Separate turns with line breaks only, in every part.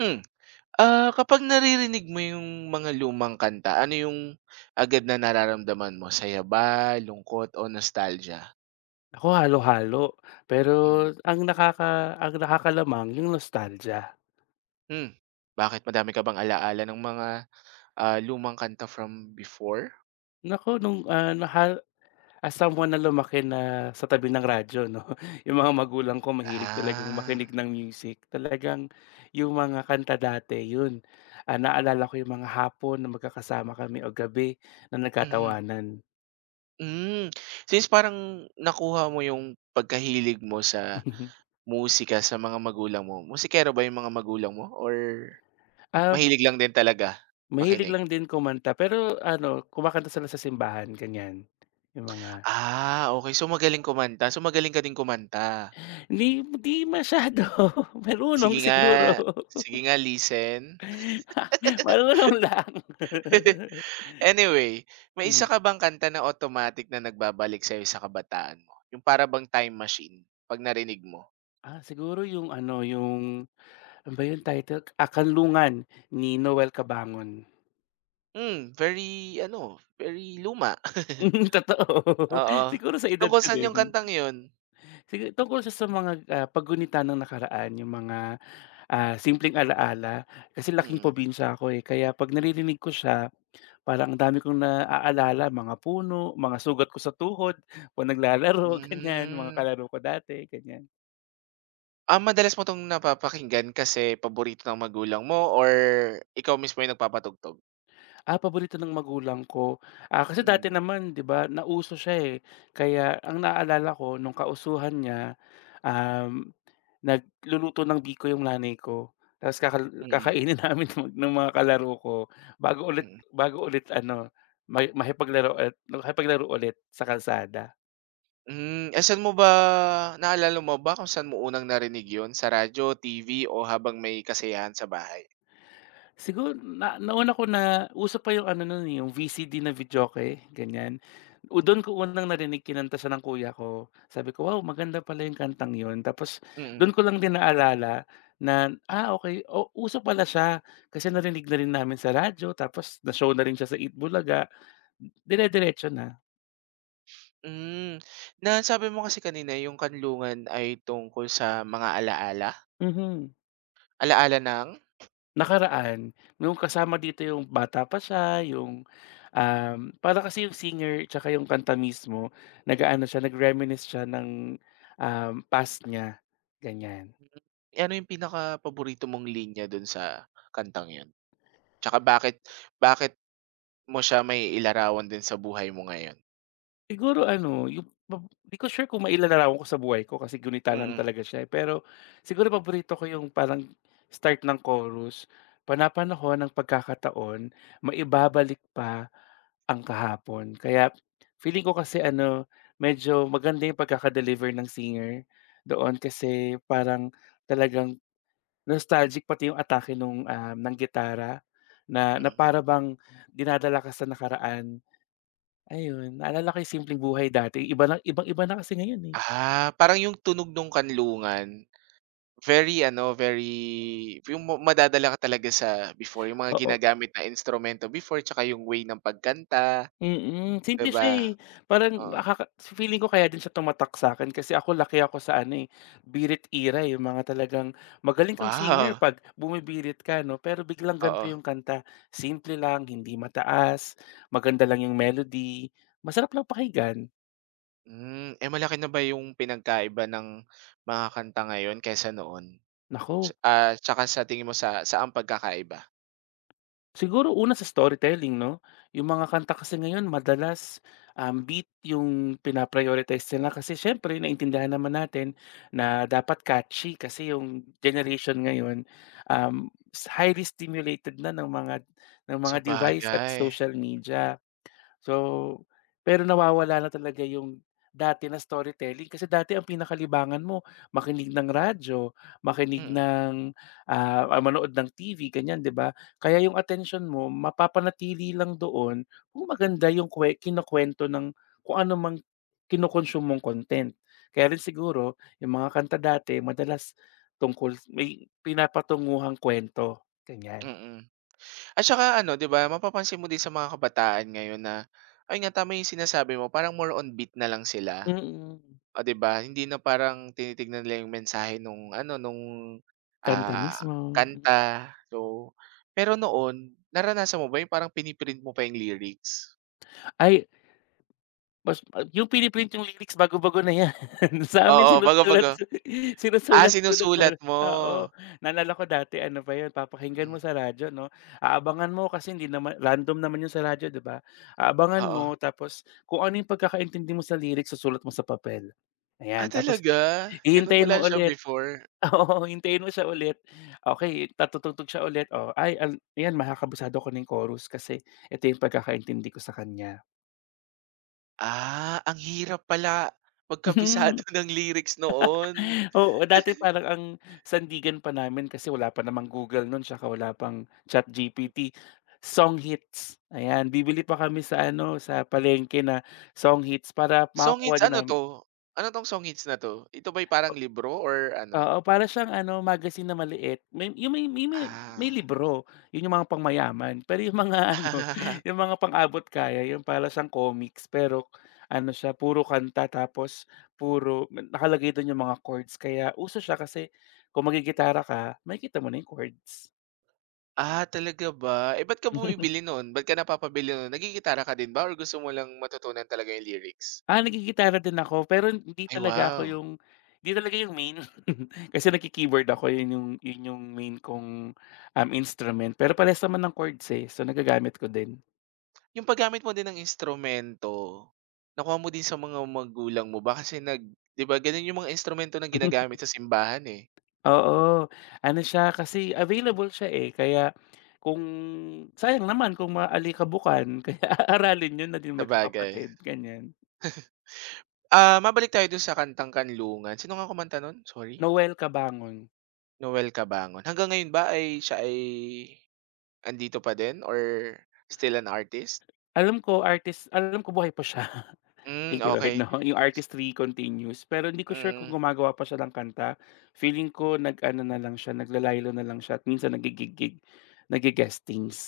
Hmm, kapag naririnig mo yung mga lumang kanta, ano yung agad na nararamdaman mo, saya ba, lungkot o nostalgia?
Ako halo-halo, pero
Mm.
ang nakakalamang yung nostalgia.
Hmm, bakit madami ka bang ala ng mga, lumang kanta from before?
Naku, nung, ah, naha as someone na lumaki na sa tabi ng radyo 'no, yung mga magulang ko mahilig talagang
Ah,
makinig ng music. Talagang yung mga kanta dati yun, naalala ko yung mga hapon na magkakasama kami o gabi na
mhm.
nagkatawanan.
Hmm, since parang nakuha mo yung pagkahilig mo sa
Mhm.
musika sa mga magulang mo, musikero ba yung mga magulang mo or
Ah,
mahilig lang din talaga
mahilig
makinig?
lang din kumanta pero ano, kumakanta sila sa simbahan ganyan, yung mga
Ah, okay, so magaling kumanta, so magaling ka din kumanta?
Hindi hindi masyado, marunong
Sige nga,
siguro.
sige nga listen.
Marunong lang.
Anyway, may isa
Hmm,
ka bang kanta na automatic na nagbabalik sa'yo sa kabataan mo? Yung para bang time machine 'pag narinig mo?
siguro yung ano, ano ba yung title, ni Noel Cabangon.
Hmm, very ano, very luma.
Mm, totoo.
Oo.
Siguro sa edad
Tungkol
ko
saan yung
din.
kantang yun?
Tungkol siya sa mga, paggunita ng nakaraan, yung mga, simpleng alaala. Kasi laking
Mm.
probinsya ako, eh, kaya 'pag naririnig ko siya. Parang ang dami kong naaalala, mga puno, mga sugat ko sa tuhod 'pag naglalaro, ganyan, mga
Hmm.
kalaro ko dati, ganyan.
Ah, madalas mo 'tong napapakinggan kasi paborito ng magulang mo or ikaw mismo yung nagpapatugtog?
Ah, paborito ng magulang ko, kasi dati
Hmm.
naman 'di ba nauso siya, eh, kaya ang naalala ko nung kausuhan niya, um, nagluluto ng biko yung nanay ko, tapos
Mm.
kakainin namin ng mga kalaro ko bago ulit
Mm.
bago ulit ano, makipaglaro at makipaglaro ulit sa kalsada.
Hmm, eh, saan mo ba naalala mo ba kung saan mo unang narinig 'yun, sa radyo, TV, o habang may kasiyahan sa bahay?
Siguro na nauna ko na uso pa yung ano nun, eh, yung VCD na videoke, ganyan. O dun ko unang narinig kinanta siya ng kuya ko. Sabi ko, "Wow, maganda pala yung kantang yun." Tapos
Mm.
dun ko lang din naalala na, okay o uso pala siya kasi narinig na rin namin sa radyo tapos na-show na rin siya sa Eat Bulaga, dire-diretso na.
Hmm, na sabi mo kasi kanina yung kanlungan ay tungkol sa mga alaala?
Mhm.
Alaala ng?
Nakaraan, yung kasama dito yung bata pa siya, yung, para kasi yung singer tsaka yung kanta mismo nag-aano siya, nag-reminisce siya ng, past niya, ganyan.
Hmm, eh, ano yung pinakapaborito mong linya dun sa kantang 'yun? Tsaka bakit bakit mo siya mailarawan din sa buhay mo ngayon?
Siguro ano, yung pab 'di ko sure kung mailalarawan ko sa buhay ko kasi gunitalan
Mm.
talaga siya, eh. Pero siguro paborito ko yung parang start ng chorus, "Panapanahon ng pagkakataon, maibabalik pa ang kahapon." Kaya feeling ko kasi ano, medyo maganda yung ng singer doon kasi parang talagang nostalgic pati yung atake nung, ng gitara na na
Mm.
para bang dinadala ka sa nakaraan. Ayun, naalala ko yung simpleng buhay dati, iba na ibang-iba na kasi ngayon, eh.
Ah, parang yung tunog nung kanlungan. Very ano, very yung madadala ka talaga sa before, yung mga
Oo,
ginagamit na instrumento before tsaka yung way ng pagkanta, 'di
simple siya, eh,
ba?
parang
Oo.
feeling ko kaya din siya tumatak sa'kin kasi ako laki ako sa ano, eh, birit era, eh, yung mga talagang magaling kang singer
Wow!
'pag bumibirit ka 'no, pero biglang ganito
Oo.
yung kanta, simple lang, hindi mataas, maganda lang yung melody, masarap lang pakinggan,
Hmm, eh, malaki na ba yung pinagkaiba ng mga kanta ngayon kaysa noon?
naku.
Tsaka sa tingin mo saan pagkakaiba?
Siguro una sa storytelling 'no, yung mga kanta kasi ngayon madalas, beat yung pina-prioritize nila kasi siyempre naintindihan naman natin na dapat catchy kasi yung generation ngayon, highly stimulated na ng mga device at
Sabagay.
social media. So, pero nawawala na talaga yung dati na storytelling kasi dati ang pinakalibangan mo makinig ng radyo, makinig
Mm.
ng, manood ng TV ganyan, 'di ba? Kaya yung attention mo mapapanatili lang doon kung maganda yung kinukuwento ng kung ano mang kinokonsume mong content. Kaya rin siguro yung mga kanta dati madalas tungkol may pinapatunguhang kuwento, ganyan.
Mm. At tsaka ano, 'di ba, mapapansin mo din sa mga kabataan ngayon na ay nga, tama yung sinasabi mo, parang more on beat na lang sila.
Mm,
O 'di ba? Hindi na parang tinitignan nila yung mensahe nung ano,
kanta
ah,
mismo.
kanta. So, pero noon, naranasan mo ba yung parang pini-print mo pa yung lyrics?
Ay, yung pini-print yung lyrics bago-bago na yan. Sa amin
Oo,
sinusulat
bago-bago. Ah,
sinusulat-sulat pa
sinusulat
rin,
mo?
oo. Naalala ko dati ano pa yun, papakinggan mo
Mm,
sa radyo 'no, aabangan mo kasi hindi naman random naman yung sa radyo 'di ba? Aabangan
oo.
mo tapos kung ano yung pagkakaintindi mo sa lyrics susulat mo sa papel,
Ah,
ayan. Tapos
talaga? Gano'n
hihintayin
pala
mo
siya
ulit,
before?
oo, hintayin mo siya ulit. Okay, tatutugtog siya ulit, oh, ay, ayan makakabisado ko na chorus kasi ito yung pagkakaintindi ko sa kanya.
Ah, ang hirap pala magkabisado ng lyrics noon.
Oo, dati parang ang sandigan pa namin kasi wala pa namang Google nun tsaka wala pang ChatGPT, song hits. Ayan, bibili pa kami sa ano, sa palengke na song hits para
Song
makakuha
hits
din
ano
nam
'to? Ano 'tong song hits na 'to? Ito ba'y parang libro or ano?
Oo, para siyang ano, magazine na maliit. May yung may may may may
Ah.
libro, yun yung mga pangmayaman. Pero yung mga ano, yung mga pang-abot kaya, yung para siyang comics pero ano siya, puro kanta tapos puro nakalagay dun yung mga chords. Kaya uso siya kasi kung magigitara ka, makikita mo na yung chords.
Ah, talaga ba? Eh, ba't ka bumibili nun? Ba't ka napapabili nun? Naggigitara ka din ba or gusto mo lang matutunan talaga yung lyrics?
Ah, naggigitara din ako pero
Ay, wow.
hindi talaga yung main. Kasi nagki-keyboard ako yun yung main kong, instrument pero parehas naman ng chords, eh, so nagagamit ko din.
Yung paggamit mo din ng instrumento, nakuha mo din sa mga magulang mo ba? Kasi nag 'Di ba ganun yung mga instrumento na ginagamit sa simbahan, eh,
Oo, ano siya kasi available siya, eh, kaya kung sayang naman kung maalikabukan kaya aaralin yun na din
sabagay.
magkakapatid, ganyan.
Ah, mabalik tayo dun sa kantang Kanlungan. Sino nga kumanta nun? Sorry?
Noel Kabangon.
Noel Cabangon. Hanggang ngayon ba ay siya ay andito pa din or still an artist?
Alam ko artist, alam ko buhay pa siya.
Hmm,
Thank you Lord
okay.
'no, yung artistry continues. Pero hindi ko sure kung
Mm.
gumagawa pa siya ng kanta. Feeling ko nag-ano na lang siya, naglalaylo na lang siya at minsan naggi-gig-gig,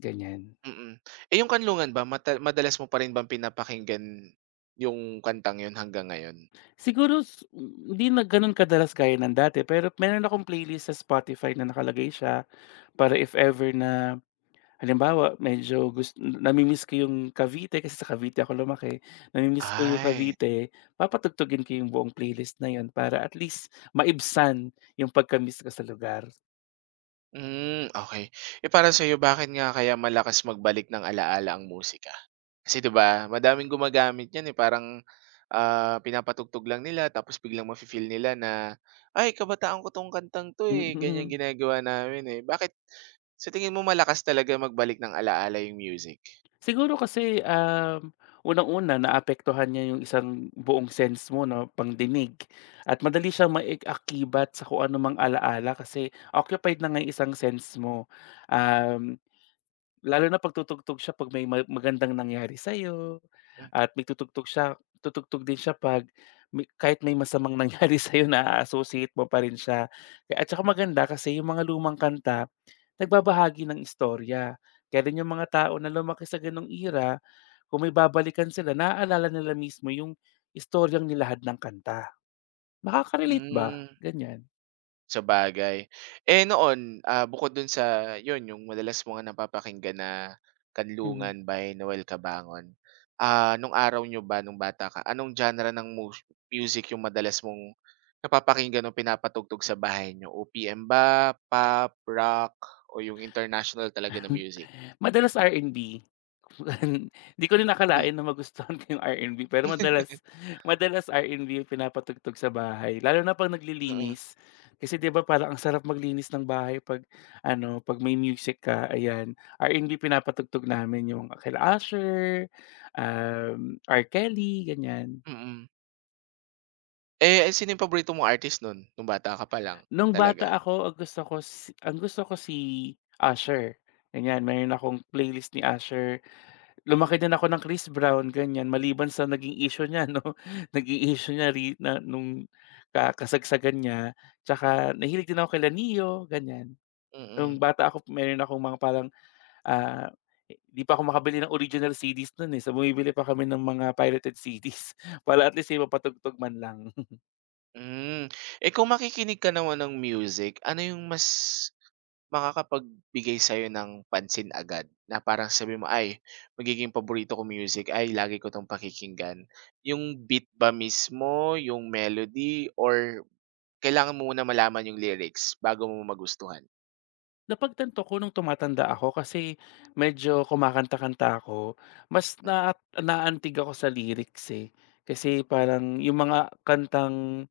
ganyan.
Mm. Eh, yung kanlungan ba madalas mo pa rin bang pinapakinggan yung kantang yun hanggang ngayon?
Siguro hindi na gano'n kadalas gaya ng dati, pero meron akong playlist sa Spotify na nakalagay siya para if ever na halimbawa medyo nami-miss ko yung Cavite kasi sa Cavite ako lumaki, nami ko yung
Ay,
Cavite, papatugtugin ko yung buong playlist na yun para at least maibsan yung pagka ko sa lugar.
hmm, okey. Eh, para sa'yo bakit nga kaya malakas magbalik ng alaala ang musika? Kasi 'di ba madaming gumagamit niyan, eh, parang, pinapatugtog lang nila tapos biglang mafi-feel nila na, "Ay, kabataan ko 'tong kantang 'to, eh, ganyan
Mm.
ginagawa namin, eh." Bakit sa tingin mo malakas talaga magbalik ng alaala yung music?
Siguro kasi, unang-una naapektuhan niya yung isang buong sense mo 'no, pangdinig at madali siyang mai-akibat sa kung anumang alaala kasi occupied na nga yung isang sense mo. Um Lalo na 'pag tutugtog siya 'pag may magandang nangyari sa sa'yo
Hmm.
at may tutugtog siya tutugtog din siya 'pag kahit may masamang nangyari sa sa'yo na associate mo pa rin siya. At saka maganda kasi yung mga lumang kanta nagbabahagi ng istorya. Kaya rin yung mga tao na lumaki sa gano'ng era, kung may babalikan sila naaalala nila mismo yung istoryang nilahad ng kanta. Nakaka-relate ba?
Hmm.
Ganyan.
Sabagay. Eh, noon, bukod dun sa yun, yung madalas mo nga napapakinggan na
Mhm.
kanlungan by Noel Cabangon. Ah, nung araw nyo ba nung bata ka, anong genre ng music yung madalas mong napapakinggan o pinapatugtog sa bahay niyo? OPM ba, pop, rock, o yung international talaga na music?
Madalas R&B. Di ko rin
Hmm.
nakalain na magustuhan ko yung R&B pero madalas madalas R&B yung pinapatugtog sa bahay lalo na 'pag
Mm.
naglilinis. Kasi 'di ba parang ang sarap maglinis ng bahay 'pag ano, 'pag may music ka, ayan. R&B pinapatugtog namin yung kila Asher, R. Kelly, ganyan.
Mm. Mm. Eh, sino yung paborito mong artist nun, nung bata ka pa lang
Nung
talaga?
bata ako ang gusto ko si Asher ganyan. Meron akong playlist ni Asher. Lumaki din ako ng Chris Brown, ganyan. Maliban sa naging issue niya 'no, naging issue niya re na nung ka kasagsagan niya. Tsaka nahilig din ako kila Neo, ganyan. Nung
Mm.
bata ako meron akong mga parang, ah, di pa ako makabili ng original CDs nun, eh. So, bumibili pa kami ng mga pirated CDs para at least may mapatugtog man lang.
Hmm. Eh, kung makikinig ka naman ng music, ano yung mas makakapagbigay sa'yo ng pansin agad na parang sabi mo, "Ay, magiging paborito ko music, ay lagi ko 'tong pakikinggan." Yung beat ba mismo, yung melody or kailangan mo muna malaman yung lyrics bago mo magustuhan?
Napagtanto ko nung tumatanda ako kasi medyo kumakanta-kanta ako, mas naantig ako sa lyrics, eh. Kasi parang yung mga kantang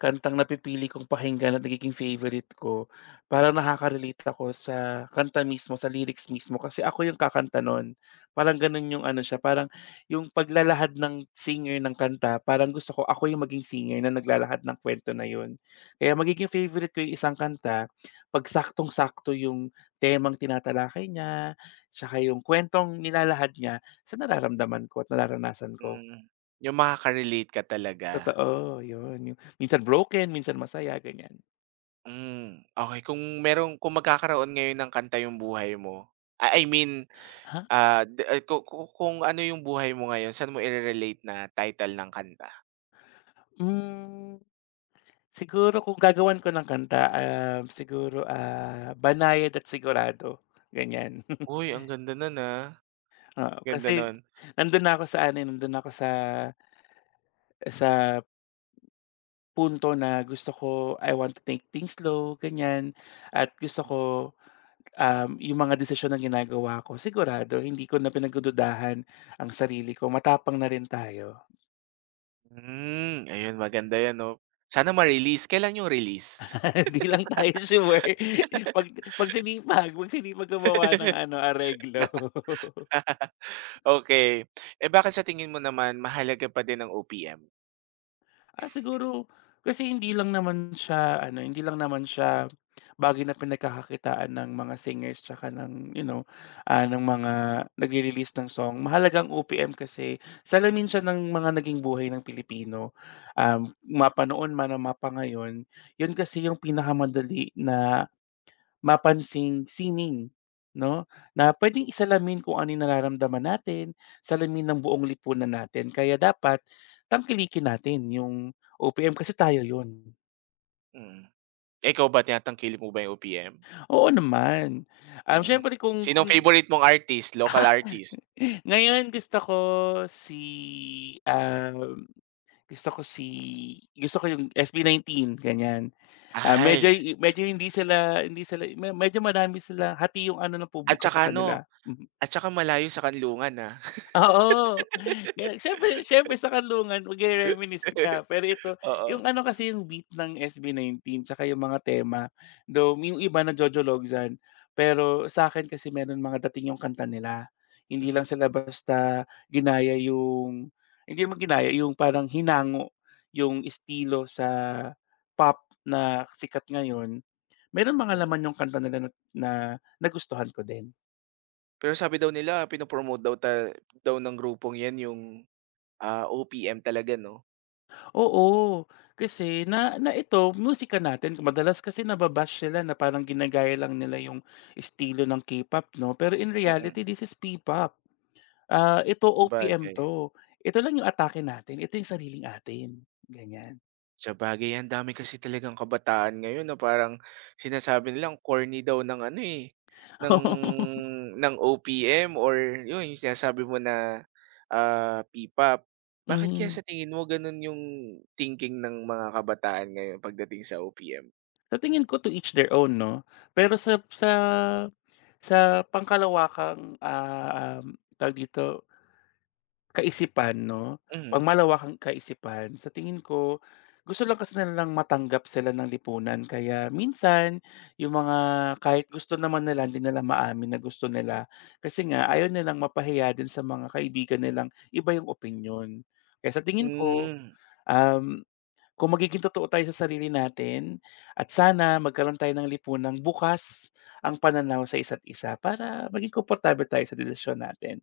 Kantang napipili kong pakinggan at nagiging favorite ko, parang nakaka-relate ako sa kanta mismo, sa lyrics mismo kasi ako yung kakanta nun. Parang ganun yung ano siya, parang yung paglalahad ng singer ng kanta, parang gusto ko ako yung maging singer na naglalahad ng kwento na yun. Kaya magiging favorite ko yung isang kanta 'pag saktong-sakto yung temang tinatalakay niya, tsaka yung kuwentong nilalahad niya sa nararamdaman ko at nararanasan ko.
Mm, yung makaka-relate ka talaga.
Totoo, yun. Yung minsan broken, minsan masaya, ganyan.
Hmm, okey. Kung magkakaroon ngayon ng kanta yung buhay mo, I mean,
Ha?
ah, de ay ku ku kung ano yung buhay mo ngayon, saan mo ire-relate na title ng kanta?
Hmm, siguro kung gagawan ko ng kanta, siguro, "Banayad at Sigurado", ganyan.
Uy, ang ganda nun,
Oo,
ganda
kasi
nun.
nandun na ako sa ano, eh, nandun na ako sa punto na gusto ko. I want to take things slow, ganyan. At gusto ko, yung mga desisyon na ginagawa ko sigurado, hindi ko na pinagdududahan ang sarili ko, matapang na rin tayo.
Hmm, ayun maganda 'yan 'no. Sana ma-release. Kailan yung release?
Hindi lang tayo sure, mag magsinipag gumawa ng ano, areglo.
okay. Eh, bakit sa tingin mo naman mahalaga pa din ang OPM?
Ah, siguro kasi hindi lang naman siya bagay na pinagkakakitaan ng mga singers tsaka ng mga nagre-release ng song. Mahalaga ang OPM kasi salamin siya ng mga naging buhay ng Pilipino. Mapa man o mapa ngayon, 'yun kasi yung pinakamadali na mapansing sining 'no, na pwedeng isalamin kung ano yung nararamdaman natin, salamin ng buong lipunan natin. Kaya dapat tangkilikin natin yung OPM kasi tayo yun.
Mm. Eh, ikaw ba tinatangkilik mo ba yung OPM?
Oo naman.
Mm.
Siyempre kung
Sinong
kung
favorite mong artist, local artist?
ngayon gusto ko si, um, gusto ko si gusto ko yung SB19 ganyan. Ah, medyo
Ay,
medyo hindi sila me- medyo marami sila hati yung ano ng
at
publiko
saka
sa
ano,
kanila. Hmm.
at saka malayo sa kanlungan, ah.
Oo, kaya siyempre siyempre sa Kanlungan magre-reminisce ka, pero ito
Oo.
yung ano kasi yung beat ng SB19 tsaka yung mga tema, though yung iba na-Jojo Logzan, pero sa akin kasi meron mga dating yung kanta nila. Hindi
Hmm.
lang sila basta ginaya yung, hindi naman ginaya, yung parang hinango yung estilo sa pop na sikat ngayon. Merong mga
Mm.
laman yung kanta nila na na nagustuhan ko din.
Pero sabi daw nila pino-promote daw ng grupong 'yan yung, OPM talaga 'no?
Oo, kasi na na ito musika natin madalas kasi naba-bash sila na parang ginagaya lang nila yung estilo ng K-pop 'no, pero in
Mm,
reality this is P-pop. Ah, ito OPM
sabagay.
'to. Ito lang yung atake natin, ito yung sariling atin, ganyan.
Sabagay ang dami kasi talagang kabataan ngayon na parang sinasabi nilang corny daw ng ano, eh, ng
Oo,
ng OPM or yun yung sinasabi mo na, P-pop. Bakit kaya
mm.
sa tingin mo ganun yung thinking ng mga kabataan ngayon pagdating sa OPM?
Sa tingin ko to each their own 'no, pero sa pangkalawakang, tawag dito kaisipan 'no, 'pag
Mhm.
malawak ang kaisipan sa tingin ko, gusto lang kasi nilang matanggap sila ng lipunan kaya minsan yung mga kahit gusto naman nila hindi nila maamin na gusto nila, kasi nga ayaw nilang mapahiya din sa mga kaibigan nilang iba yung opinyon. Kaya sa tingin ko,
Hmm,
um, kung magiging totoo tayo sa sarili natin at sana magkaroon tayo ng lipunang bukas ang pananaw sa isa't isa para maging komportable tayo sa desisyon natin.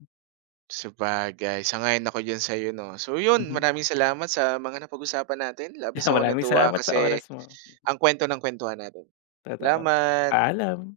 sabagay sang-ayon ako diyan sa'yo 'no. So yun,
Mhm.
maraming salamat sa mga napag-usapan natin. Labis ako
Maraming
natuwa
salamat sa
kasi
oras mo.
ang kwento ng kuwentuhan natin.
Totoo,
Salamat.
paalam.